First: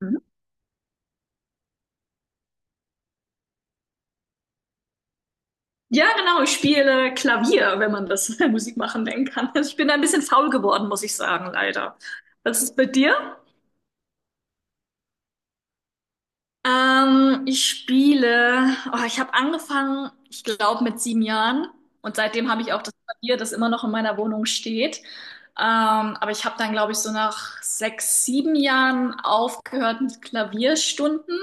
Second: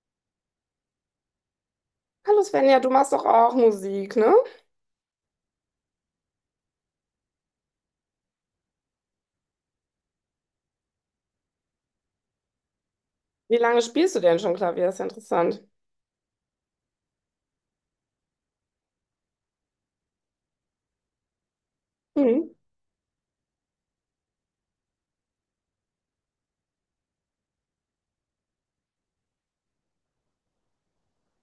Mhm. Hallo Svenja, du machst doch auch Musik, ne? Ja, genau, ich spiele Klavier, wenn man das Musik machen nennen kann. Also ich bin ein bisschen faul geworden, muss ich sagen, leider. Was ist bei dir? Wie lange spielst du denn schon Klavier? Ist ja interessant. Ich spiele, oh, ich habe angefangen, ich glaube, mit 7 Jahren. Und Mhm. seitdem habe ich auch das Klavier, das immer noch in meiner Wohnung steht. Aber ich habe dann, glaube ich, so nach 6, 7 Jahren aufgehört mit Klavierstunden.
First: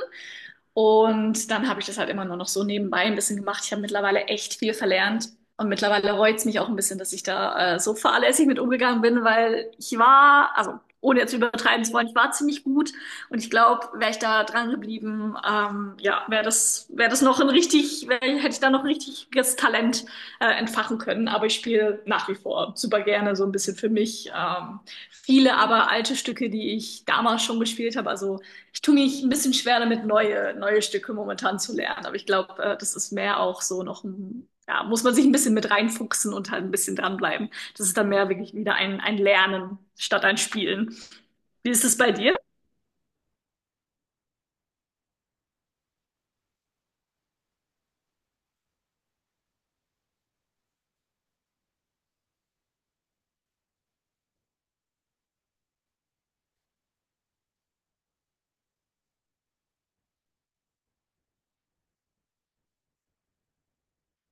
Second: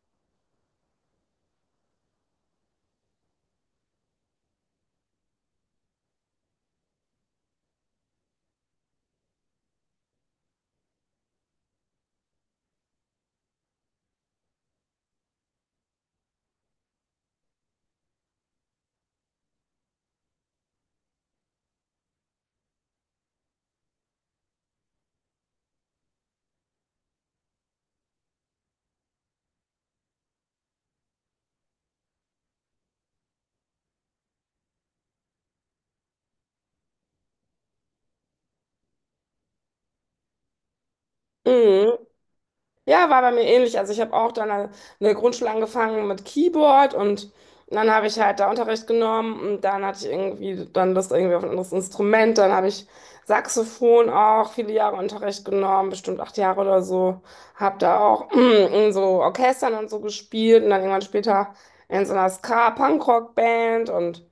Und dann habe ich das halt immer nur noch so nebenbei ein bisschen gemacht. Ich habe mittlerweile echt viel verlernt. Und mittlerweile reut's mich auch ein bisschen, dass ich da so fahrlässig mit umgegangen bin, weil ich war, also ohne jetzt übertreiben zu wollen, ich war ziemlich gut. Und ich glaube, wäre ich da dran geblieben, ja, wäre das noch ein hätte ich da noch ein richtiges Talent entfachen können. Aber ich spiele nach wie vor super gerne so ein bisschen für mich. Viele aber alte Stücke, die ich damals schon gespielt habe, also ich tue mich ein bisschen schwer damit, neue Stücke momentan zu lernen. Aber ich glaube, das ist mehr auch so noch ein, ja, muss man sich ein bisschen mit reinfuchsen und halt ein bisschen dranbleiben. Das ist dann mehr wirklich wieder ein Lernen statt ein Spielen. Wie ist Mhm. es bei dir? Ja, war bei mir ähnlich. Also ich habe auch dann in der Grundschule angefangen mit Keyboard und dann habe ich halt da Unterricht genommen und dann hatte ich irgendwie dann Lust irgendwie auf ein anderes Instrument. Dann habe ich Saxophon auch viele Jahre Unterricht genommen, bestimmt acht Jahre oder so. Habe da auch in so Orchestern und so gespielt und dann irgendwann später in so einer Ska-Punkrock-Band und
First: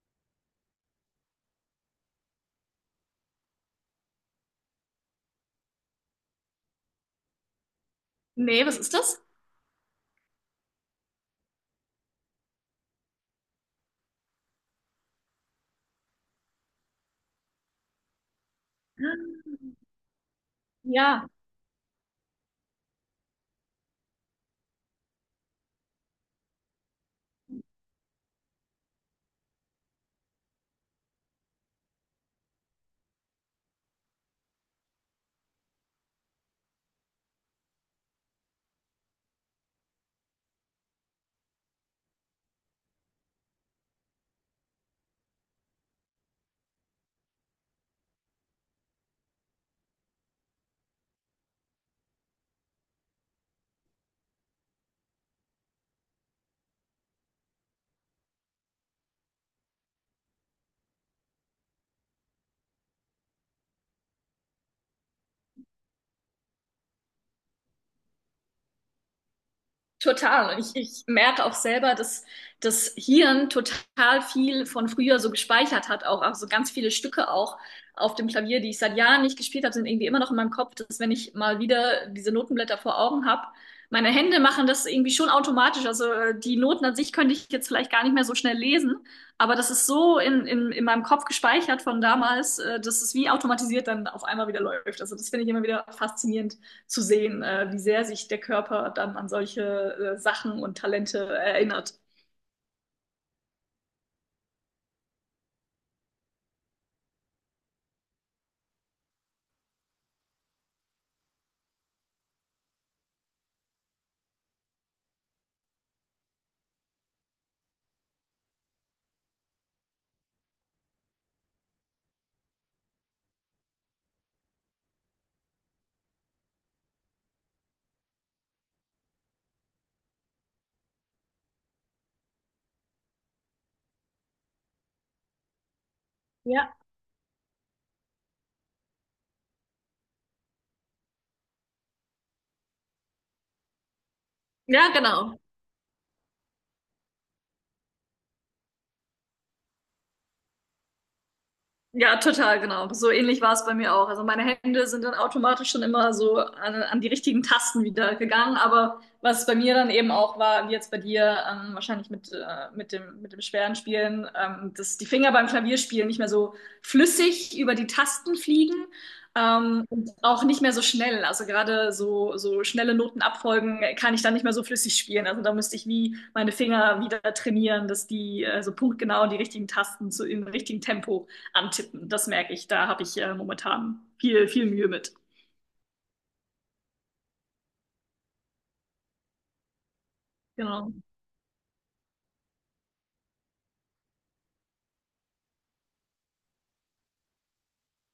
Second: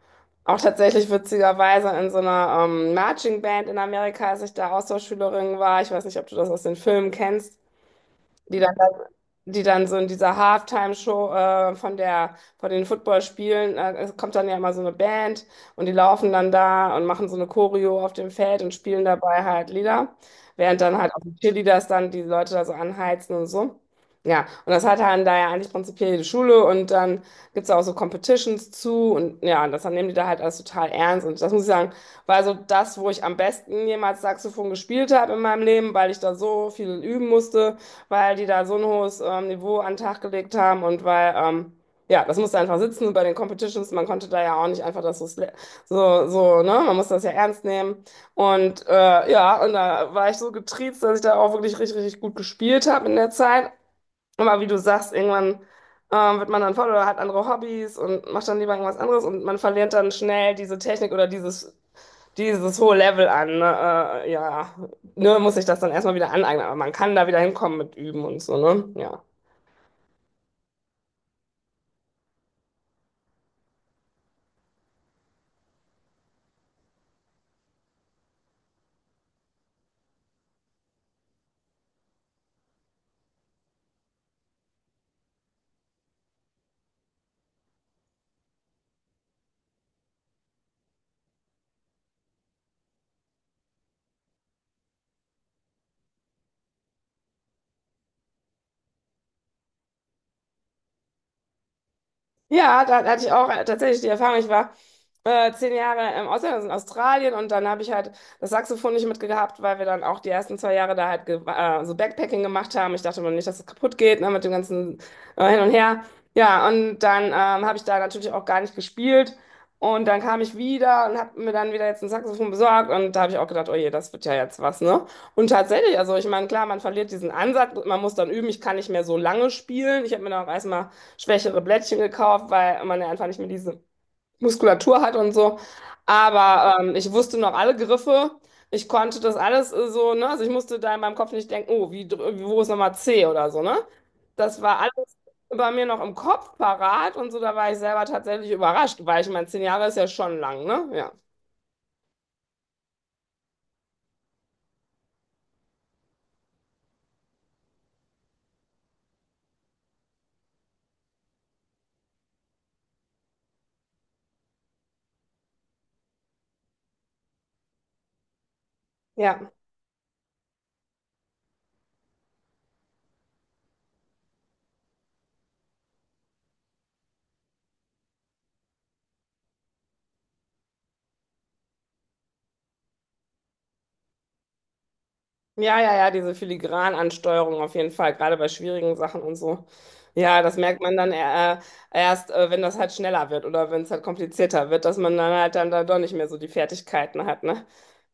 auch tatsächlich witzigerweise in so einer Marching Band in Amerika, als ich da Austauschschülerin war. Ich weiß nicht, ob du das aus den Filmen kennst, die Nee, dann, was ist das? die dann so in dieser Halftime-Show von der, von den Footballspielen, es kommt dann ja immer so eine Band und die laufen dann da und machen so eine Choreo auf dem Feld und spielen dabei halt Lieder, während dann halt auch Ja. die Cheerleaders dann die Leute da so anheizen und so. Ja, und das hat dann da ja eigentlich prinzipiell jede Schule und dann gibt es auch so Competitions zu, und ja, und das dann nehmen die da halt alles total ernst, und das muss ich sagen, war so das, wo ich am besten jemals Saxophon gespielt habe in meinem Leben, weil ich da so viel üben musste, weil die da so ein hohes Niveau an den Tag gelegt haben und weil, ja, das musste einfach sitzen bei den Competitions. Man konnte da ja auch nicht einfach das so, so, so, ne? Man musste das ja ernst nehmen. Und ja, und da war ich so getriezt, dass ich da auch wirklich richtig, richtig gut gespielt habe in der Zeit. Aber wie du sagst, irgendwann wird man dann voll oder hat andere Hobbys und macht dann lieber irgendwas anderes, und man verliert dann schnell diese Technik oder dieses hohe Level an. Ne? Ja, nur muss ich das dann erstmal wieder aneignen. Aber man kann da wieder hinkommen mit Üben und so, ne? Ja. Total. Und ich merke auch selber, dass das Hirn total viel von früher so gespeichert hat, auch also ganz viele Stücke auch auf dem Klavier, die ich seit Jahren nicht gespielt habe, sind irgendwie immer noch in meinem Kopf, dass wenn ich mal wieder diese Notenblätter vor Augen habe, meine Hände machen das irgendwie schon automatisch. Also die Noten an sich könnte ich jetzt vielleicht gar nicht mehr so schnell lesen, aber das ist so in meinem Kopf gespeichert von damals, dass es wie automatisiert dann auf einmal wieder läuft. Also das finde ich immer wieder faszinierend zu sehen, wie sehr sich der Körper dann an solche Sachen und Talente erinnert. Ja, da hatte ich auch tatsächlich die Erfahrung. Ich war 10 Jahre im Ausland, also in Australien, und dann habe ich halt das Saxophon nicht mitgehabt, weil wir dann auch die ersten zwei Jahre da halt so Backpacking gemacht haben. Ich dachte mir nicht, dass es kaputt geht, ne, mit dem ganzen Hin und Her. Ja, und dann habe ich da natürlich auch gar nicht gespielt. Und dann kam ich wieder und habe mir dann wieder jetzt ein Saxophon besorgt. Und da habe ich auch gedacht, oh je, das wird ja jetzt was, ne? Und tatsächlich, also ich meine, klar, man verliert diesen Ansatz, man muss dann üben, ich kann nicht mehr so lange spielen. Ich habe mir dann auch erstmal schwächere Blättchen gekauft, weil man ja einfach nicht mehr diese Muskulatur hat und so. Ja, Aber ich wusste noch alle Griffe. Ich konnte das alles so, ne? Also ich musste da in meinem Kopf nicht denken, oh, wie, wo ist nochmal C oder so, ne? Das war ja, alles genau. bei mir noch im Kopf parat und so, da war ich selber tatsächlich überrascht, weil ich meine, 10 Jahre ist ja schon lang, ne? Ja. Ja, total, genau. So ähnlich war es bei mir auch. Also meine Hände sind dann automatisch schon immer so an die richtigen Tasten wieder gegangen. Aber was bei mir dann eben auch war, wie jetzt bei dir, wahrscheinlich mit dem schweren Spielen, dass die Finger beim Klavierspielen nicht mehr so flüssig über die Tasten fliegen, Ja. Und auch nicht mehr so schnell. Also gerade so schnelle Notenabfolgen kann ich dann nicht mehr so flüssig spielen. Also da müsste ich wie meine Finger wieder trainieren, dass die so punktgenau die richtigen Tasten zu, im richtigen Tempo antippen. Das merke ich. Da habe ich momentan viel Mühe mit. Ja, ja, ja, diese Filigranansteuerung auf jeden Fall, gerade bei schwierigen Sachen und so. Ja, das merkt Genau. man dann erst, wenn das halt schneller wird oder wenn es halt komplizierter wird, dass man dann halt dann da doch nicht mehr so die Fertigkeiten hat, ne?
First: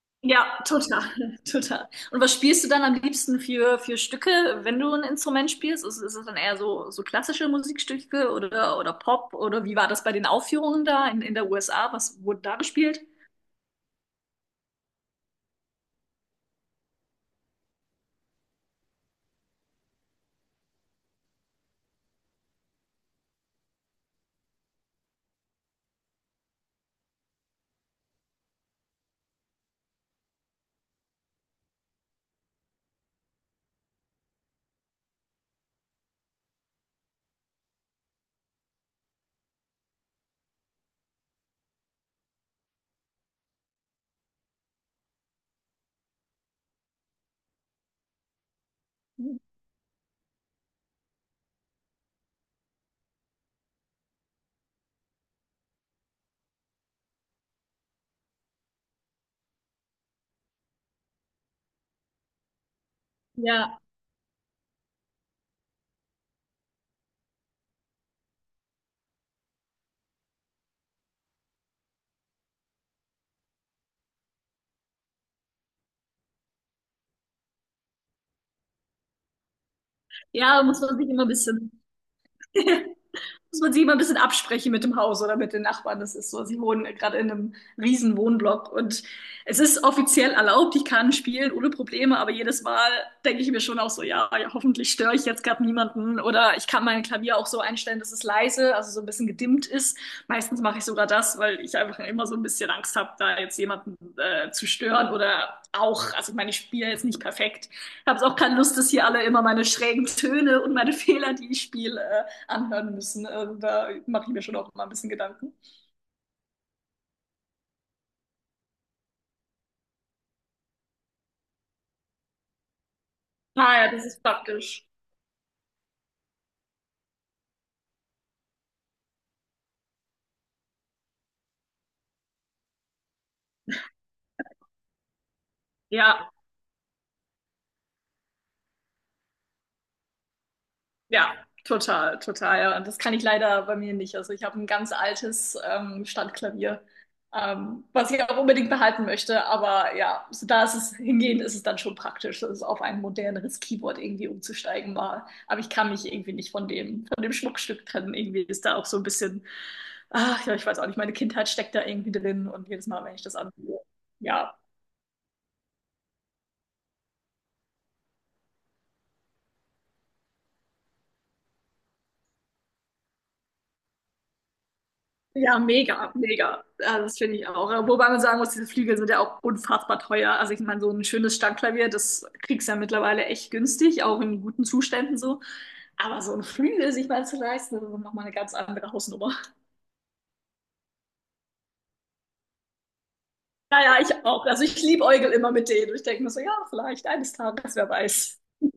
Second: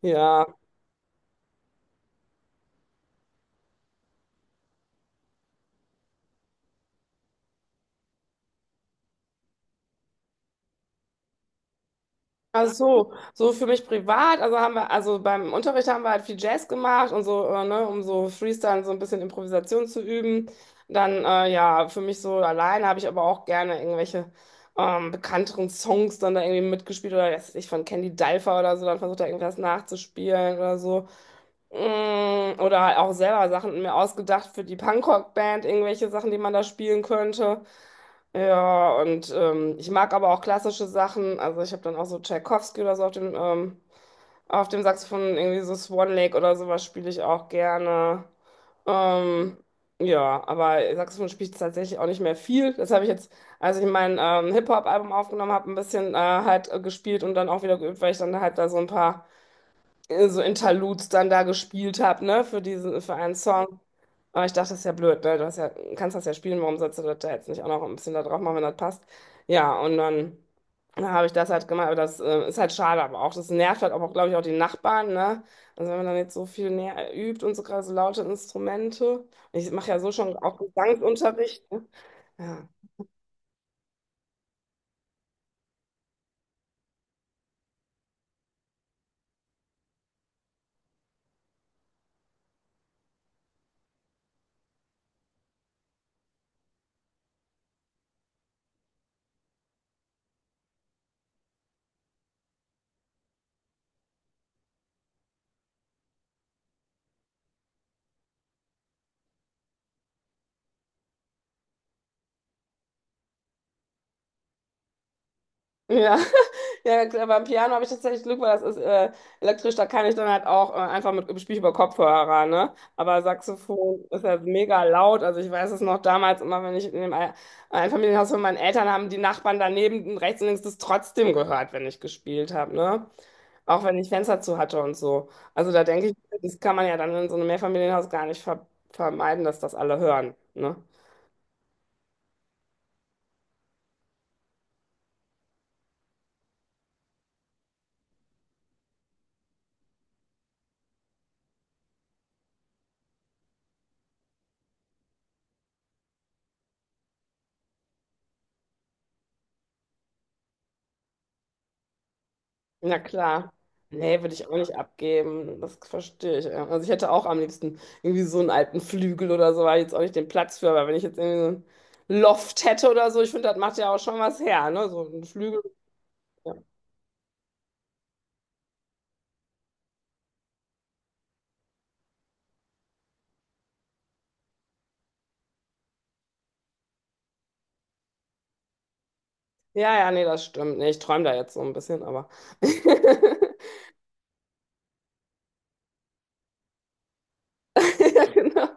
Ja, Ja, total, total. Und was spielst du dann am liebsten für Stücke, wenn du ein Instrument spielst? Ist es dann eher so klassische Musikstücke oder Pop? Oder wie war das bei den Aufführungen da in der USA? Was wurde da gespielt? also so, so für mich privat, also haben wir, also beim Unterricht haben wir halt viel Jazz gemacht und so, ne, um so Freestyle, so ein bisschen Improvisation zu üben. Dann, ja, für mich so alleine habe ich aber auch gerne irgendwelche bekannteren Songs dann da irgendwie mitgespielt oder weiß ich von Candy Dulfer oder so, dann versucht da irgendwas nachzuspielen oder so. Mm, oder halt auch selber Sachen mir ausgedacht für die Punkrock-Band, irgendwelche Sachen, die man da spielen könnte. Ja, und ich mag aber auch klassische Sachen. Also ich habe dann auch so Tchaikovsky oder so auf dem Saxophon, irgendwie so Swan Lake oder sowas spiele ich auch gerne. Ähm, ja, aber Saxophon spiele ich tatsächlich auch nicht mehr viel. Das habe ich jetzt, als ich mein Hip-Hop-Album aufgenommen habe, ein bisschen gespielt und dann auch wieder geübt, weil ich dann halt da so ein paar so Interludes dann da gespielt habe, ne, für diesen, für einen Song. Ja, Aber ich dachte, das ist ja blöd, ne? Du hast ja, kannst das ja spielen, warum sollst du das da jetzt nicht auch noch ein bisschen da drauf machen, wenn das passt? Ja, und dann, dann habe ich das halt gemacht, aber das ist halt schade, aber auch das nervt halt auch, glaube ich, auch die Nachbarn, ne? Also wenn man dann jetzt so viel näher übt und so gerade so laute Instrumente. Ich mache ja so schon auch ja, muss man sich immer ein Gesangsunterricht. bisschen Ne? Ja. muss man sich immer ein bisschen absprechen mit dem Haus oder mit den Nachbarn. Das ist so, sie wohnen gerade in einem riesen Wohnblock und es ist offiziell erlaubt, ich kann spielen ohne Probleme, aber jedes Mal denke ich mir schon auch so, ja hoffentlich störe ich jetzt gerade niemanden oder ich kann mein Klavier auch so einstellen, dass es leise, also so ein bisschen gedimmt ist. Meistens mache ich sogar das, weil ich einfach immer so ein bisschen Angst habe, da jetzt jemanden zu stören oder auch, also ich meine, ich spiele jetzt nicht perfekt. Ich habe auch keine Lust, dass hier alle immer meine schrägen Töne und meine Fehler, die ich spiele, anhören müssen. Also da mache ich mir schon auch mal ein bisschen Gedanken. Ja, ja, klar, beim Piano habe ich tatsächlich Glück, weil das ist elektrisch, da kann ich dann halt auch einfach mit spiele ich über Kopfhörer, ne? Aber Ah ja, Saxophon das ist ist halt mega praktisch. laut. Also ich weiß es noch damals immer, wenn ich in dem Einfamilienhaus von meinen Eltern haben die Nachbarn daneben rechts und links das trotzdem gehört, wenn ich gespielt habe, ne? Auch wenn ich Fenster zu hatte und so. Also da denke ich, Ja, das kann man ja dann in so einem Mehrfamilienhaus gar nicht vermeiden, dass das alle hören, ne? ja, total, total. Ja. Und das kann ich leider bei mir nicht. Also ich habe ein ganz altes Standklavier, was ich auch unbedingt behalten möchte. Aber ja, so da ist es hingehend, ist es dann schon praktisch, das auf ein moderneres Keyboard irgendwie umzusteigen mal. Aber ich kann mich irgendwie nicht von von dem Schmuckstück trennen. Irgendwie ist da auch so ein bisschen, ach ja, ich weiß auch nicht, meine Kindheit steckt da irgendwie drin und jedes Na Mal, wenn ich das klar. anhöre, Nee, würde ich auch ja. nicht abgeben. Das verstehe ich. Ja. Also ich hätte auch am liebsten irgendwie so einen alten Flügel oder so, weil jetzt auch nicht den Platz für, aber wenn ich jetzt irgendwie so einen Loft hätte oder so, ich finde, das macht ja auch schon was her, ne? So ein Ja, Flügel. mega, Ja, mega. Also das finde ich auch. Wobei man sagen muss, diese Flügel sind ja auch unfassbar teuer. Also ich meine, so ein schönes Standklavier, das kriegst du ja mittlerweile echt günstig, auch in guten Zuständen so. Aber so ein Flügel sich mal zu leisten, das ist nochmal eine ganz andere Hausnummer. ja, ja, nee, das stimmt. Nee, ich träume da jetzt so ein bisschen, aber. Naja, ich auch. Also ich liebäugel immer mit denen. Ich denke mir so, ja, vielleicht eines Tages, wer Ja, weiß. genau.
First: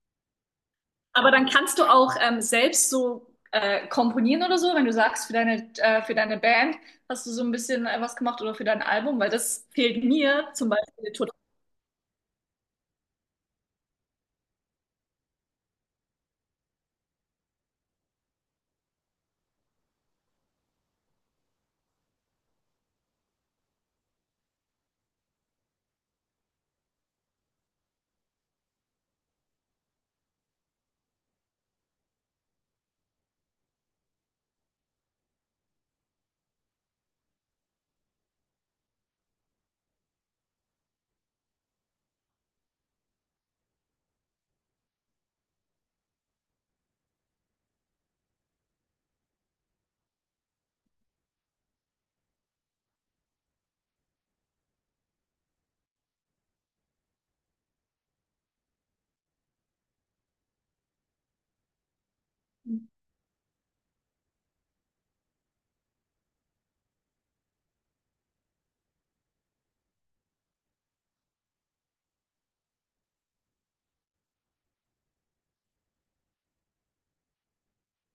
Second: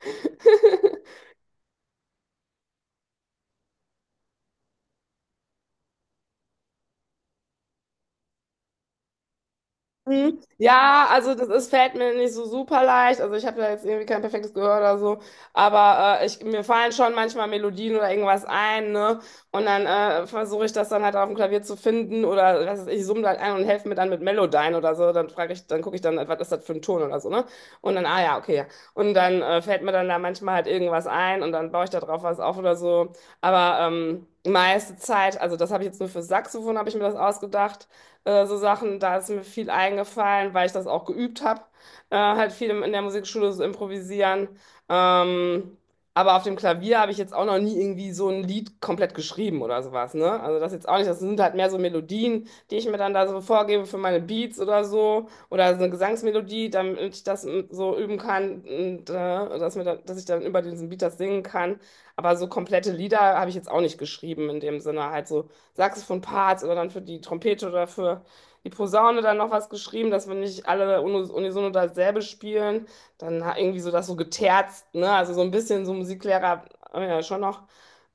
Aber dann kannst du auch selbst so komponieren oder so, wenn du sagst, für für deine Band hast du so ein bisschen was gemacht oder für dein Album, weil das fehlt Mhm. mir zum Ja, Beispiel. also das ist, fällt mir nicht so super leicht. Also ich habe da jetzt irgendwie kein perfektes Gehör oder so. Aber ich, mir fallen schon manchmal Melodien oder irgendwas ein, ne? Und dann versuche ich das dann halt auf dem Klavier zu finden oder was weiß ich summe halt ein und helfe mir dann mit Melodyne oder so. Dann frage ich, dann gucke ich dann, was ist das für ein Ton oder so, ne? Und dann, ah ja, okay, ja. Und dann fällt mir dann da manchmal halt irgendwas ein und dann baue ich da drauf was auf oder so. Aber meiste Zeit, also das habe ich jetzt nur für Saxophon, habe ich mir das ausgedacht, so Sachen, da ist mir viel eingefallen, weil ich das auch geübt habe, halt viel in der Musikschule so improvisieren. Ähm, aber auf dem Klavier habe ich jetzt auch noch nie irgendwie so ein Lied komplett geschrieben oder sowas, ne? Also das jetzt auch nicht, das sind halt mehr so Melodien, die ich mir dann da so vorgebe für meine Beats oder so eine Gesangsmelodie, damit ich das mm, so üben kann und dass mir dann, dass ich dann über diesen Beat das singen kann. Aber so komplette Lieder habe ich jetzt auch nicht geschrieben in dem Sinne, halt so Saxophon-Parts oder dann für die Trompete oder für die Posaune dann noch was geschrieben, dass wenn nicht alle unisono dasselbe spielen, dann irgendwie so das so geterzt, ne? Also so ein bisschen so Musiklehrer, ja, schon noch,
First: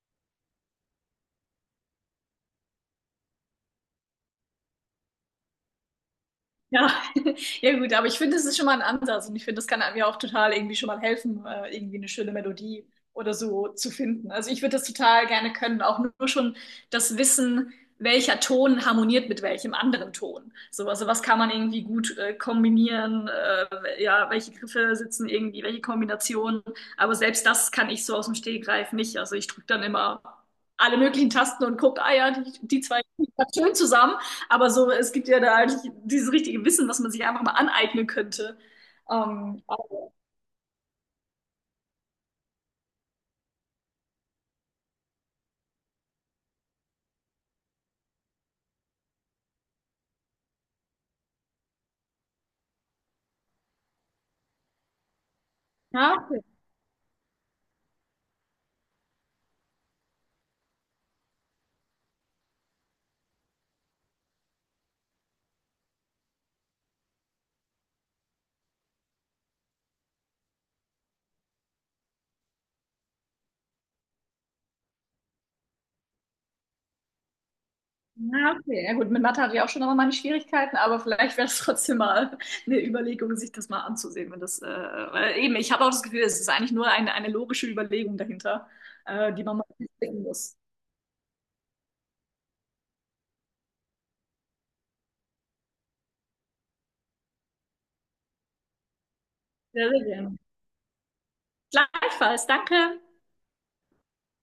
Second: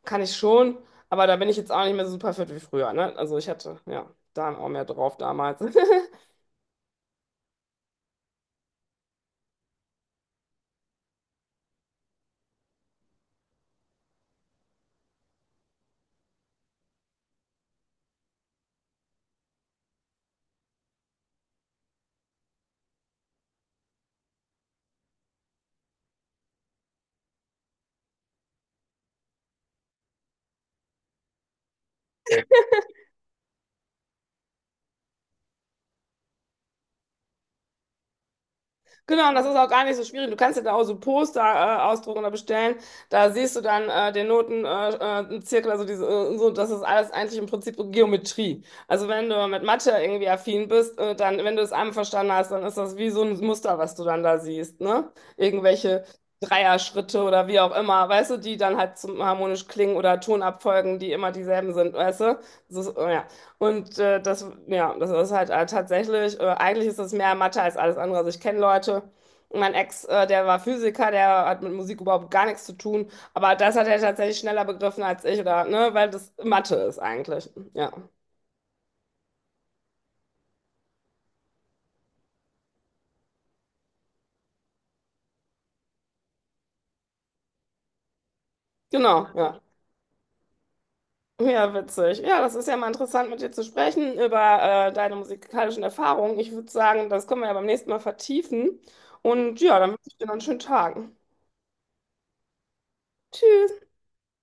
kann ich schon, aber da bin ich jetzt auch nicht mehr so super fit wie früher, ne? Also ich hatte, ja, da auch mehr drauf damals. Ja, ja gut, aber ich finde, es ist schon mal ein Ansatz und ich finde, das kann einem ja auch total irgendwie schon mal helfen, irgendwie eine schöne Melodie oder so zu finden. Also ich würde das total gerne können, auch nur schon das Wissen, welcher Ton harmoniert mit welchem anderen Ton. So, also was kann man irgendwie gut kombinieren, ja, welche Griffe sitzen irgendwie, welche Kombinationen. Aber selbst das kann ich so aus dem Stegreif nicht. Also ich drücke dann immer alle möglichen Tasten und gucke, ah ja, die zwei liegen grad schön zusammen. Aber so, es gibt ja da eigentlich dieses richtige Wissen, was man sich einfach mal aneignen könnte. Genau, und das ist Ähm, auch gar nicht so aber, schwierig. Du kannst ja da auch so Poster ausdrucken oder bestellen. Da siehst du dann den Noten- Zirkel, also diese, so, das ist alles eigentlich im Prinzip so Geometrie. Also wenn du mit Mathe irgendwie affin bist, dann, wenn du es einmal verstanden hast, dann ist das wie so ein Muster, was du dann da siehst, ne? Irgendwelche ja, okay. Dreierschritte oder wie auch immer, weißt du, die dann halt zum harmonisch klingen oder Tonabfolgen, die immer dieselben sind, weißt du? So, ja. Und das, ja, das ist halt tatsächlich, eigentlich ist das mehr Mathe als alles andere. Also ich kenne Leute, mein Ex, der war Physiker, der hat mit Musik überhaupt gar nichts zu tun, aber das hat er tatsächlich schneller begriffen als ich, oder, ne, weil das Mathe ist eigentlich. Ja, Ja, okay. Ja, gut, mit Mathe hatte ich auch schon noch mal meine Schwierigkeiten, aber vielleicht wäre es trotzdem mal eine Überlegung, sich das mal anzusehen. Wenn das, weil eben, ich habe auch das Gefühl, es ist eigentlich nur eine logische Überlegung dahinter, genau, die man ja. mal sehen muss. Ja, witzig. Ja, das ist ja mal interessant, mit dir zu sprechen über deine musikalischen Erfahrungen. Ich würde sagen, das können wir ja beim nächsten Mal vertiefen. Und ja, Sehr, dann sehr wünsche ich dir noch gerne. einen schönen Tag. Gleichfalls, danke. Tschüss.